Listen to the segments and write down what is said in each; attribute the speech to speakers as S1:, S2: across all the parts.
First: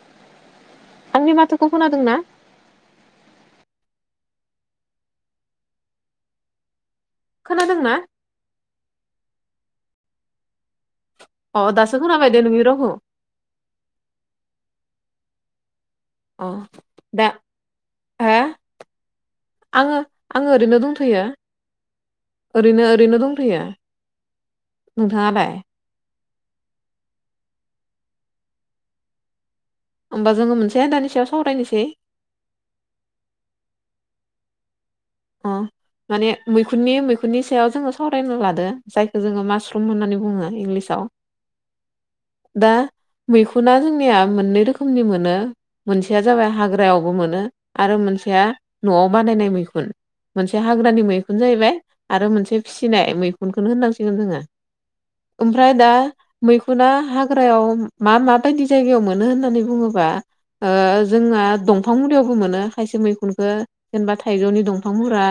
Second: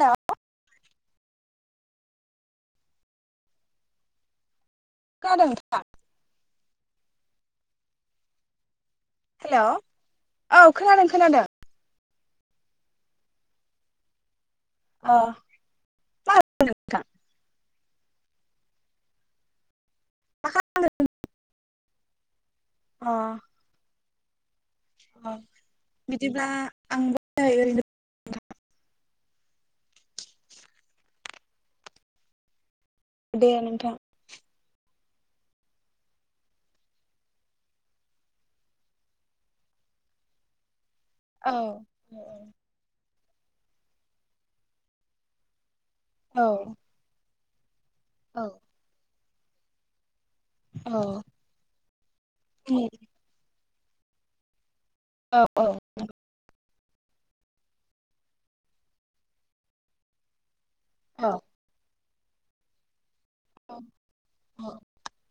S1: Hello
S2: आंनि माथोखौ खोनादों ना
S1: खोनादों नोंथाङा
S2: खोनादों ना
S1: हेल' औ खोनादों खोनादों
S2: अ दासो खोनाबाय दे नोंनि रावखौ
S1: अ मा
S2: अ
S1: नोंथां
S2: दा हा आङो
S1: मा
S2: आङो ओरैनो
S1: खालामदों
S2: दंथ'यो ओरैनो
S1: अ
S2: ओरैनो दंथ'यो
S1: अ
S2: नोंथाङालाय
S1: बिदिब्ला आंबो ओरैनो दं
S2: होमबा जोङो मोनसे दानि सायाव सावरायनोसै
S1: दे नोंथां
S2: अ माने मैखुननि मैखुननि सायाव जोङो सावरायनो लादों जायखौ जोङो मास्रुम होननानै बुङो इंलिसाव
S1: औ
S2: दा मैखुना जोंनिया मोननै रोखोमनि मोनो मोनसेया
S1: औ
S2: जाबाय हाग्रायाव मोनो आरो मोनसेया न'आव बानायनाय मैखुन मोनसे
S1: औ
S2: हाग्रानि मैखुन जाहैबाय आरो मोनसे फिसिनाय मैखुनखौनो होननांसिगोन जोङो
S1: औ
S2: ओमफ्राय दा मैखुना हाग्रायाव मा माबायदि जायगायाव मोनो होननानै बुङोबा
S1: औ
S2: जोंहा दंफां मुरायावबो मोनो खायसे मैखुनखौ जेनेबा थाइजौनि दंफां मुरा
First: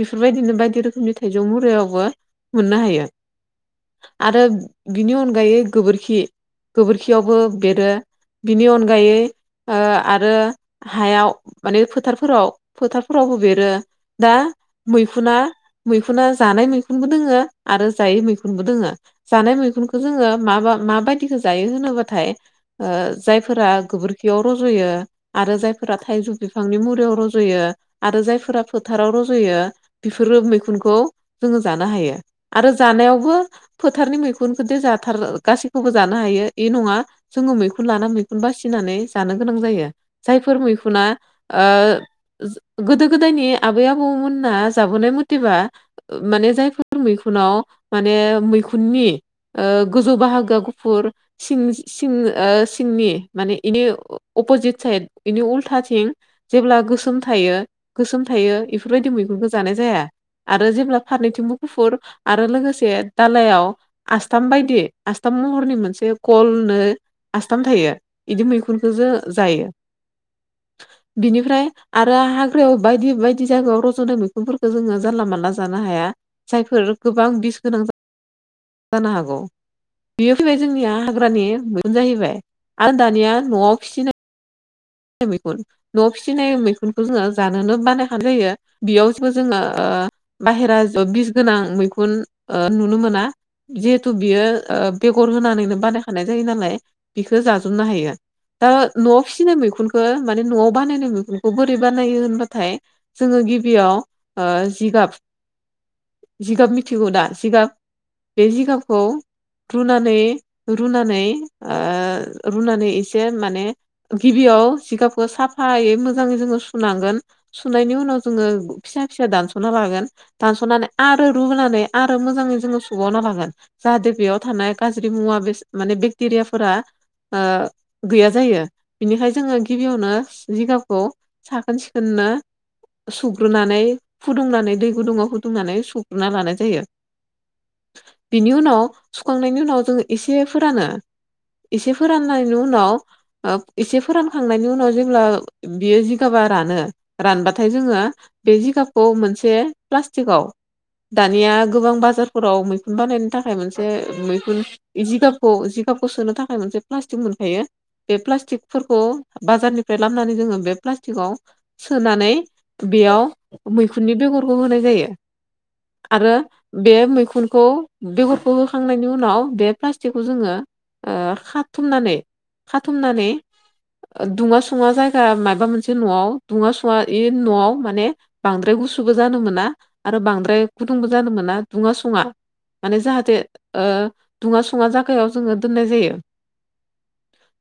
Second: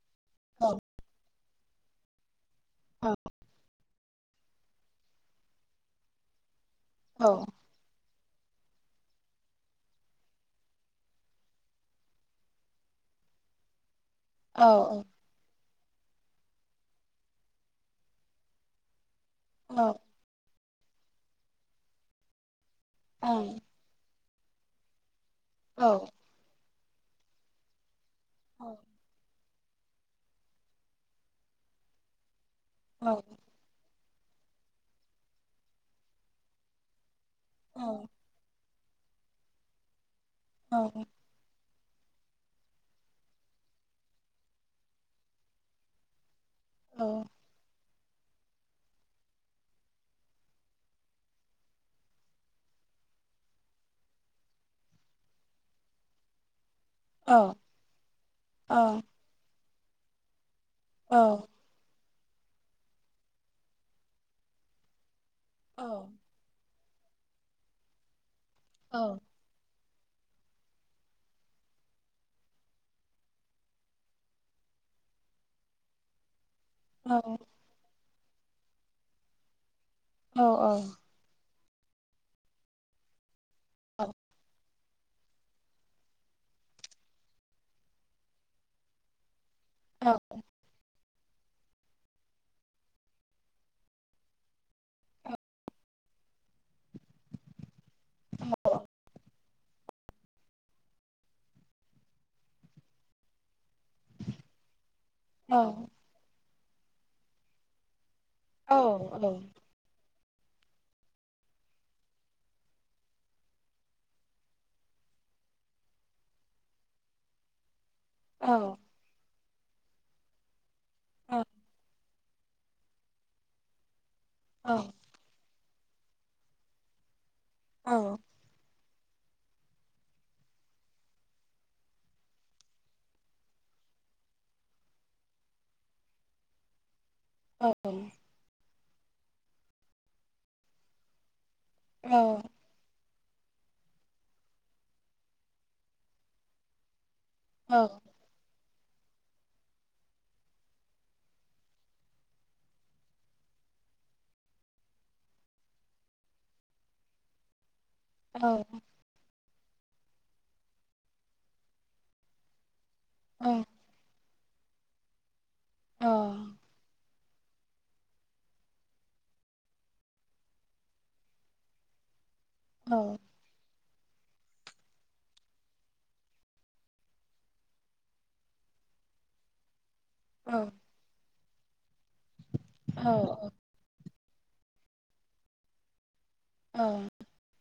S2: बेफोरबायदिनो
S1: औ
S2: बायदि रोखोमनि थाइजौ मुरायावबो मोननो हायो आरो बिनि अनगायै गोबोरखि
S1: औ
S2: गोबोरखियावबो बेरो बिनि अनगायै आरो हायाव माने फोथारफोराव फोथारफोरावबो बेरो दा
S1: औ
S2: मैखुना मैखुना जानाय मैखुनबो दोङो आरो जायै मैखुनबो दोङो जानाय
S1: औ
S2: मैगुनखौ जोङो मा माबायदिखौ जायो होनोबाथाय जायफोरा गोबोरखि खियाव रज'यो आरो
S1: औ
S2: जायफोरा थाइजौ बिफांनि मुरायाव रज'यो आरो जायफोर फोथाराव रज'यो बेफोरो मैखुनखौ जोङो जानो हायो आरो जानायावबो फोथारनि मैखुनखदि जाथार गासैखौबो जानो हायो बे नङा जोङो मैखुन लाना मैखुन बासिनानै जानो गोनां जायो जायफोर मैखुना आ गोदो गोदायनि आबै आबौमोनना जाबोनाय मथेबा माने जायफोर मैखुनाव माने मैखुननि ओ गोजौ बाहागोआ गुफुर सिं सिं ओ सिंनि माने इनि अपजित साइद बेनि उल्थाथिं जेब्ला गोस सोम थायो गोसोम थायो एफोरबायदि मैगुनखौ जानाय जाया आरो जेब्ला फारनैथिं गुफुर आरो लोगोसे दालायाव आसथाम बायदि आसथाम महरनि मोनसे गलनो आसासथाम थायो बिदि मैखुनखौ जो जायो। बिनिफ्राय आरो हाग्रायाव बायदि बायदि जायगायाव रज'दों मैखुनफोरखौ जोंङो जानला मानला जानो हाया जायफोर गोबां बिस गोनां जा जानो हागौ बियो फैबाय जोंनिया [unintelligible] दानिया न'आव फिनाय मैखुन न' फिसिनाय मैखुनखौ जोंङो जानोनो बानायखानाय जायो बेयावसो जोंङो ओ बाहेरा बिस गोनां मैखुन ओ नुनो मोना। जिहेथु बियो ओ बेगर होनानैनो बानायखानाय जायो नालाय बिखौ जाजोबनो हायो दा न'आव फिसिनाय मैखुनखौ माने न'आव बानायनाय मैखुनखौ बोरै बानायो होनबाथाय जोंङो गिबियाव ओ जिगाब
S1: औ
S2: जिगाब मिथिगौ दा जिगाब बे
S1: औ
S2: जिगाबखौ
S1: औ
S2: रुनानै रुनानै ओ रुनानै एसे माने गिबियाव सिगाबखौ साफायै मोजां जोंङो सुनांगोन सुनायनि उनाव
S1: औ
S2: जोंङो फिसा फिसा दानस'ना लागोन दानस'नानै आरो रुनानै आरो मोजांङै सौबावना लागोन जाहाथे बेयाव
S1: औ
S2: थानाय गाज्रि मुवा बेसाद माने बेक्टेरियाफोरा ओ
S1: औ
S2: गैया जायो बिनिफ्राय जोंङो गिबियावनो जिगाबखौ साखोन सिखोननो सुग्रोनानै फुदुंनानै दै गुदुंङाव फुदुंनानै सुग्रोना लानाय जायो।
S1: औ [unintelligible]
S2: बिनि उनाव सुखांनायनि उनाव जोंङो एसे फोरानो एसे
S1: औ
S2: फोराननायनि उनाव ओ एसे फोरान थांनायनि उनाव जेब्ला बियो जिगाबा रानो
S1: औ
S2: रानबाथाय जोंङो बे जिगाबखौ मोनसे प्लास्टिकआव दानिया गोबां बाजारफोराव मैखुन बानायनो थाखाय मोनसे मैखुन जिगाबखौ जिगाबखौ सोनो थाखाय मोनसे प्लास्टिक मोनखायो बे
S1: औ
S2: प्लास्टिकफोरखौ बाजारनिफ्राय लामनानै जोङो बे प्लास्टिकआव सोनानै
S1: औ
S2: बेयाव मैखुननि बेगरखौ होनाय जायो। आरो बे मैखुनखौ बेगरखौ होखांनायनि उनाव बे प्लास्टिकखौ जोंङो खाथुमनानै खाथुमनानै दुङा सुङा जायगा माबा मोनसे न'आव दुंङा सुंङा ए न'आव माने बांद्राय गुसुबो जानो मोना आरो बांद्राय गुदुंबो जादों मोना दुंङा सुंङा माने जाहाथे ओ दुङा सुंङा जागायाव जोंङो दोननाय जायो।
S1: ओं।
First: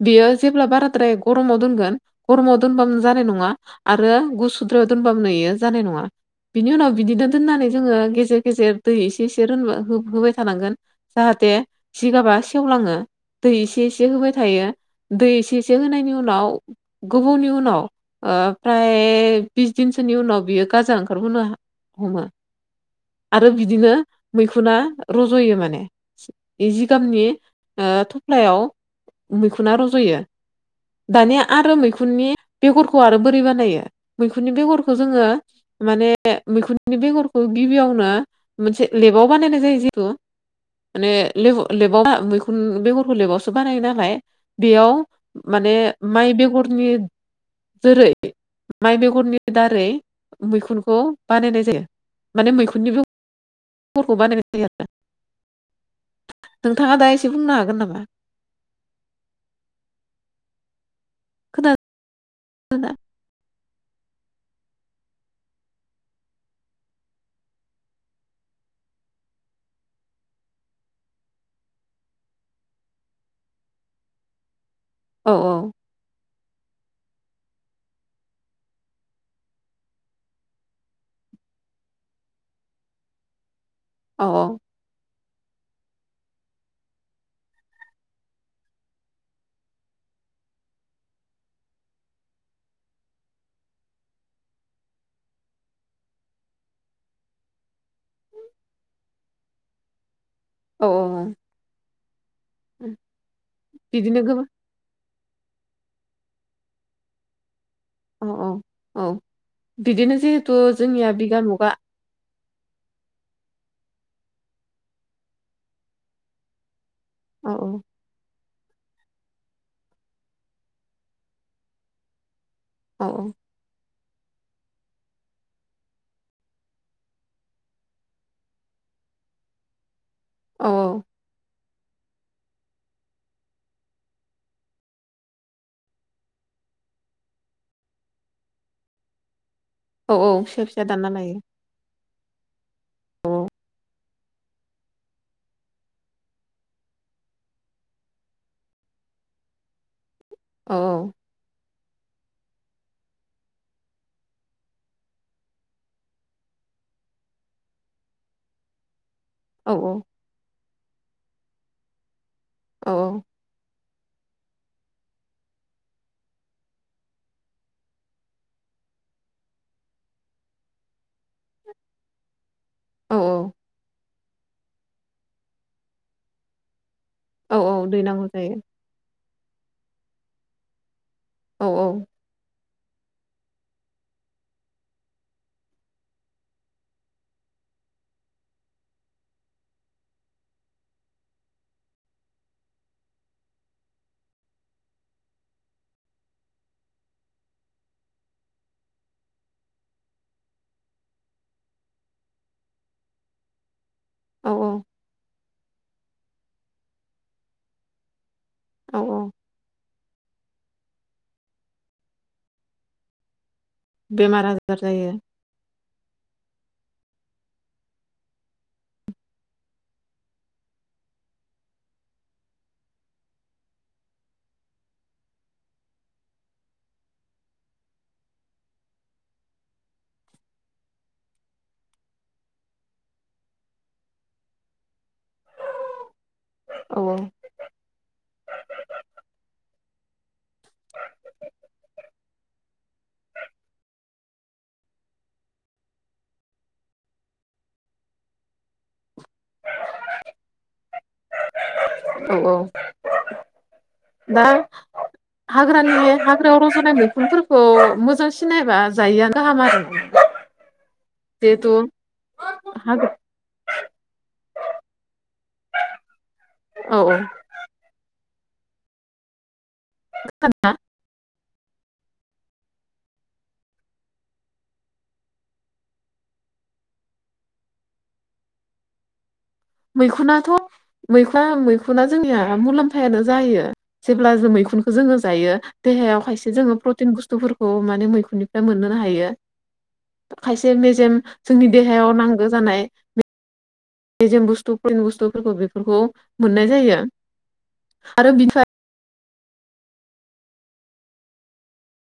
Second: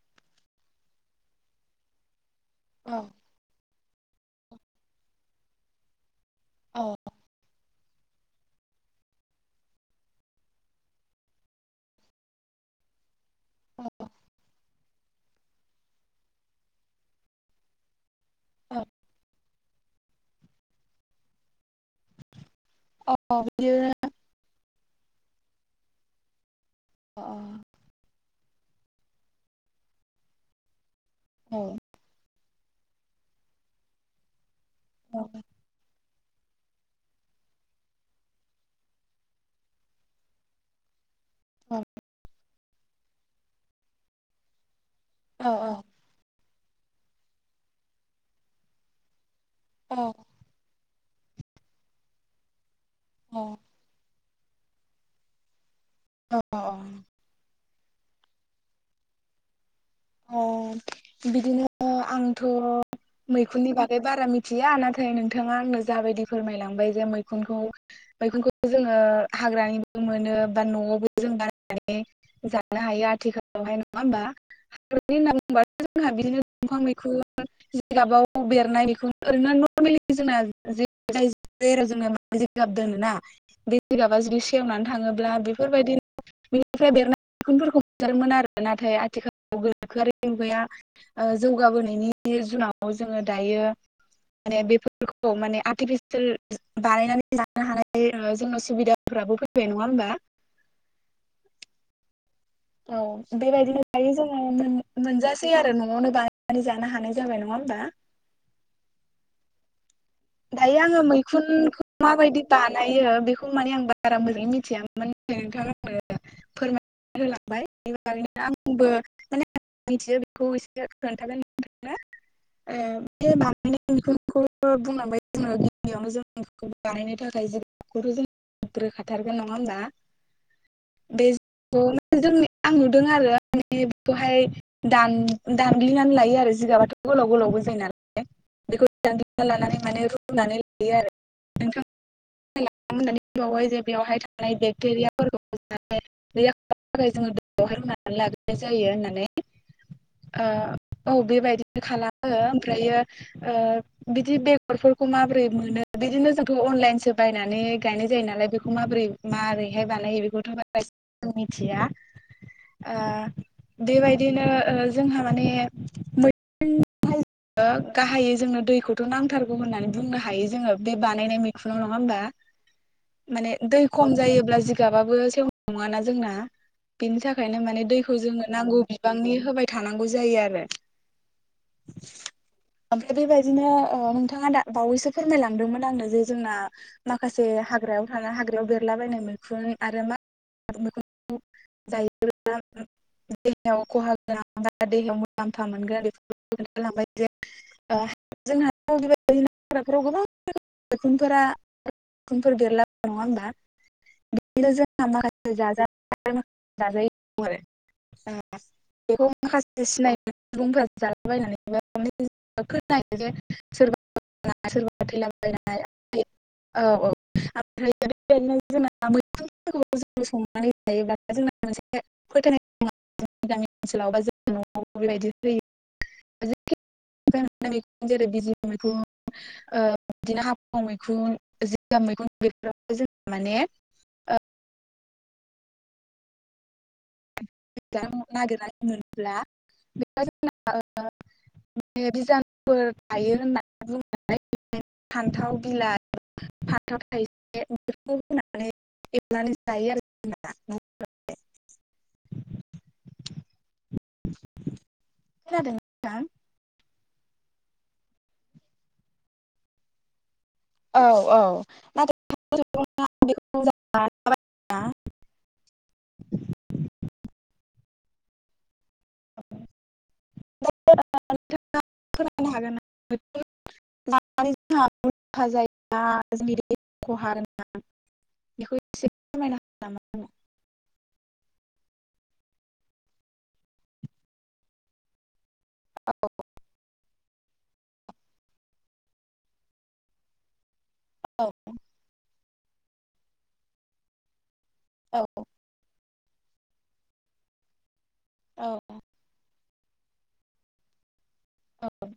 S2: बियो जेब्ला बाराद्राय गरमाव दोनगोन गरमाव दोनबानो जानाय नंङा आरो गुसुद्रायाव दोनबाबो एयो जानाय नंङा बिनि उनाव
S1: औ
S2: बिदिनो दोननानै जोंङो गेजेर गेजेर दै एसे एसे होबाय थानांगोन जाहाथे जिगाबा सेवलांङो दै एसे एसे होबाय थायो दै एसे एसे होनायनि उनाव गोबावनि उनाव
S1: बिदिनो अ अ
S2: ओफ्राय बिस दिनसोनि उनाव बियो गाजा ओंखारबोनो हा
S1: औ औ
S2: आरो बिदिनो मैखुना रज'यो माने जि गामिनि ओ थफ्लायाव मैखुना रज'यो। दानिया आरो मैखुननि बेगरखौ आरो बोरै बानायो मैखुननि बेगरखौ जोङो माने मैखुननि बेगरखौ गिबियावनो मोनसे लेबाव बानायनाय जायो जेरै माने लेबाव मैखुन बेगरखौ लेबावसो बानायो नालाय बेयाव माने माइ बेगरनि जेरै माइ बेगरनि दारै मैखुनखौ बानायनाय जायो माने मैखुननिबो
S1: औ
S2: [unintelligible]
S1: औ
S2: नोंथाङा दा एसे बुंनो हागोन नामा?
S1: अ
S2: खोना
S1: बिदिनो आंथ' मैखुननि बागै बारा मिथिया नाथाय नोंथाङा आंनो जाबायदि फोरमायलांबाय जे मैखुनखौ मैखुनखौ जोङो हाग्रानिबो मोनो बा न'आवबो जों बानायनानै जानो हायो आथिखालावहाय नङा होमबा
S2: औ
S1: [unintelligible] जिगाबाव बेरनाय बेखौनो ओरैनो नरमेलि जोंना जाय जेराव जोंना मा जिगाब दोनोना बे जिगाबा
S2: औ
S1: जुदि सेवनानै थाङोब्ला बे बेफोरबायदिनो बिनिफ्राय बेरनाय बिखुनफोरखौ मोनजादोंमोन आरो नाथाय आथिखाल गाखो आरो बिफाया जौगाबोनायनि जुनाव जोंङो दायो माने बेफोरखौ माने आर्टिफिसियेल बानायनानै लानो हानाय जोंनाव सुबिदा फ्राबो फैबाय नङा होमबा
S2: औ औ औ
S1: औ बेबायदिनो दायो
S2: बिदिनो
S1: जों
S2: गोबां
S1: मोनजासै आरो न'आवनो बानायनानै जानो हानाय जाबाय नङा होमबा।
S2: औ औ औ बिदिनो जे
S1: दायो आङो मैखुनखौ माबायदि बानायो बेखौ माने आं बारा मोजाङै मिथियामोन नोंथाङा आंनो फोरमाय
S2: औ औ
S1: [unintelligible] [unintelligible] जो गिबियावनो जों बानायनो थाखाय [unintelligible] नङा होमबा।
S2: औ
S1: बे जोंनि आं नुदों आरो माने बेखौहाय दानग्लिनानै लायो आरो जिगाबाथ' गोलाव गोलावबो जायो नालाय। बेखौ दानग्लिना लानानै माने
S2: औ औ
S1: रुनानै
S2: फिसा फिसा
S1: लायो
S2: दानना
S1: आरो नोंथां होननानै
S2: औ
S1: बुंबावबाय जे बेवहाय थानाय बेक्टेरियाफोरखौ [unintelligible] दैनो थाखाय जोङो दैआवहाय रुनानै लाग्रोनाय जायो होननानै ओ औ बेबायदिनो खालामो ओमफ्रायो ओ बिदि बेगर बेखौ माबोरै मोनो बिदिनो जोंथ' अनलाइनसो बायनानै गायनाय जायो नालाय बेखौ माबोरै
S2: औ
S1: माबोरैहाय बानायो बेखौथ' बारा एसेबां मिथिया।
S2: औ
S1: बेबायदिनो जोंहा माने [unintelligible] [unintelligible] गाहायै जोंनो दैखौथ' नांथारगौ होननानै बुंनो हायो जोङो। बे बानायनाय मैखुनाव नङा होमबा
S2: औ
S1: माने दै खम जायोब्ला जिगाबाबो सेव नङाना जोंना बिनि
S2: औ
S1: थाखायनो माने दैखौ
S2: दैनांगौ
S1: जोङो
S2: जायो
S1: नांगौ बि बिबांनि होबाय थानांगौ जायो आरो।
S2: औ औ
S1: ओमफ्राय बेबायदिनो नोंथाङा दा बावैसो फोरमायलांदोंमोन आंनो जे जोंना माखासे हाग्रायाव थानाय हाग्रायाव बेरलाबायनाय मैखुन आरो मा मैखुन जाय [unintelligible] [unintelligible] [unintelligible] [unintelligible]
S2: औ
S1: बिदिनो जोंहा माखासे जाथानाय जाजायै‌ दं आरो
S2: औ
S1: बेखौ माखासे सिनायनो सुबुंफोरा जालाबायनानै [unintelligible]
S2: बेमार
S1: [unintelligible]
S2: आजार
S1: सोरबा
S2: जायो
S1: थैला बायनाय औ औ ओमफ्राय [unintelligible] जोंना मेखुन [unintelligible] संनानै जायोब्ला जोंना मोनसे फोथायनाय दं जोंनि गामि ओनसोलाव बा जों न'आव बेबायदि होयो [unintelligible] जेरै [unintelligible] बिदिनो हाफाव मैखुन जिगाब मैखुन बेफोराव जों माने
S2: औ
S1: नागिरनाय मोनब्ला बेखौ जोंना ओ बिजानुफोर थायो होननानै बुङो नालाय बेखायनो फान्थाव बिलाइ फाथाव थाइसे बेफोरखौ होनानै एवनानै जायो आरो जोंना
S2: औ-औ दा
S1: खोनादों
S2: हाग्रानि
S1: नोंथां?
S2: हागा फोराव रजनाय मैखुनफोरखौ मोजां सिनायाबा जायैआ गाहाम आरो
S1: औ औ
S2: जिहेतु
S1: नाथाय
S2: हाग्रा
S1: बेखौ
S2: औ औ
S1: [inaudible]
S2: खोनादोना
S1: [unintelligible] नांथा नुंथा जायोबा जोंनिनो खहा आरोना बेखौ एसे नामा?
S2: मैखुनाथ मैखुन मैखुना जोंनिया मुलाम्फायानो जायो जेब्ला जों मैखुनखो जोङो जायो देहायाव खायसे जोङो प्रटिन बुस्थुफोरखौ माने मैखुननि मोनोनो हायो खायसे मेजेम
S1: औ
S2: जोंनि देहायाव नांगौ जानाय मेजेम बुसतु प्रतिन
S1: औ
S2: बुसतुफोरखौ बेफोरखौ मोननाय जायो आरो
S1: अ औ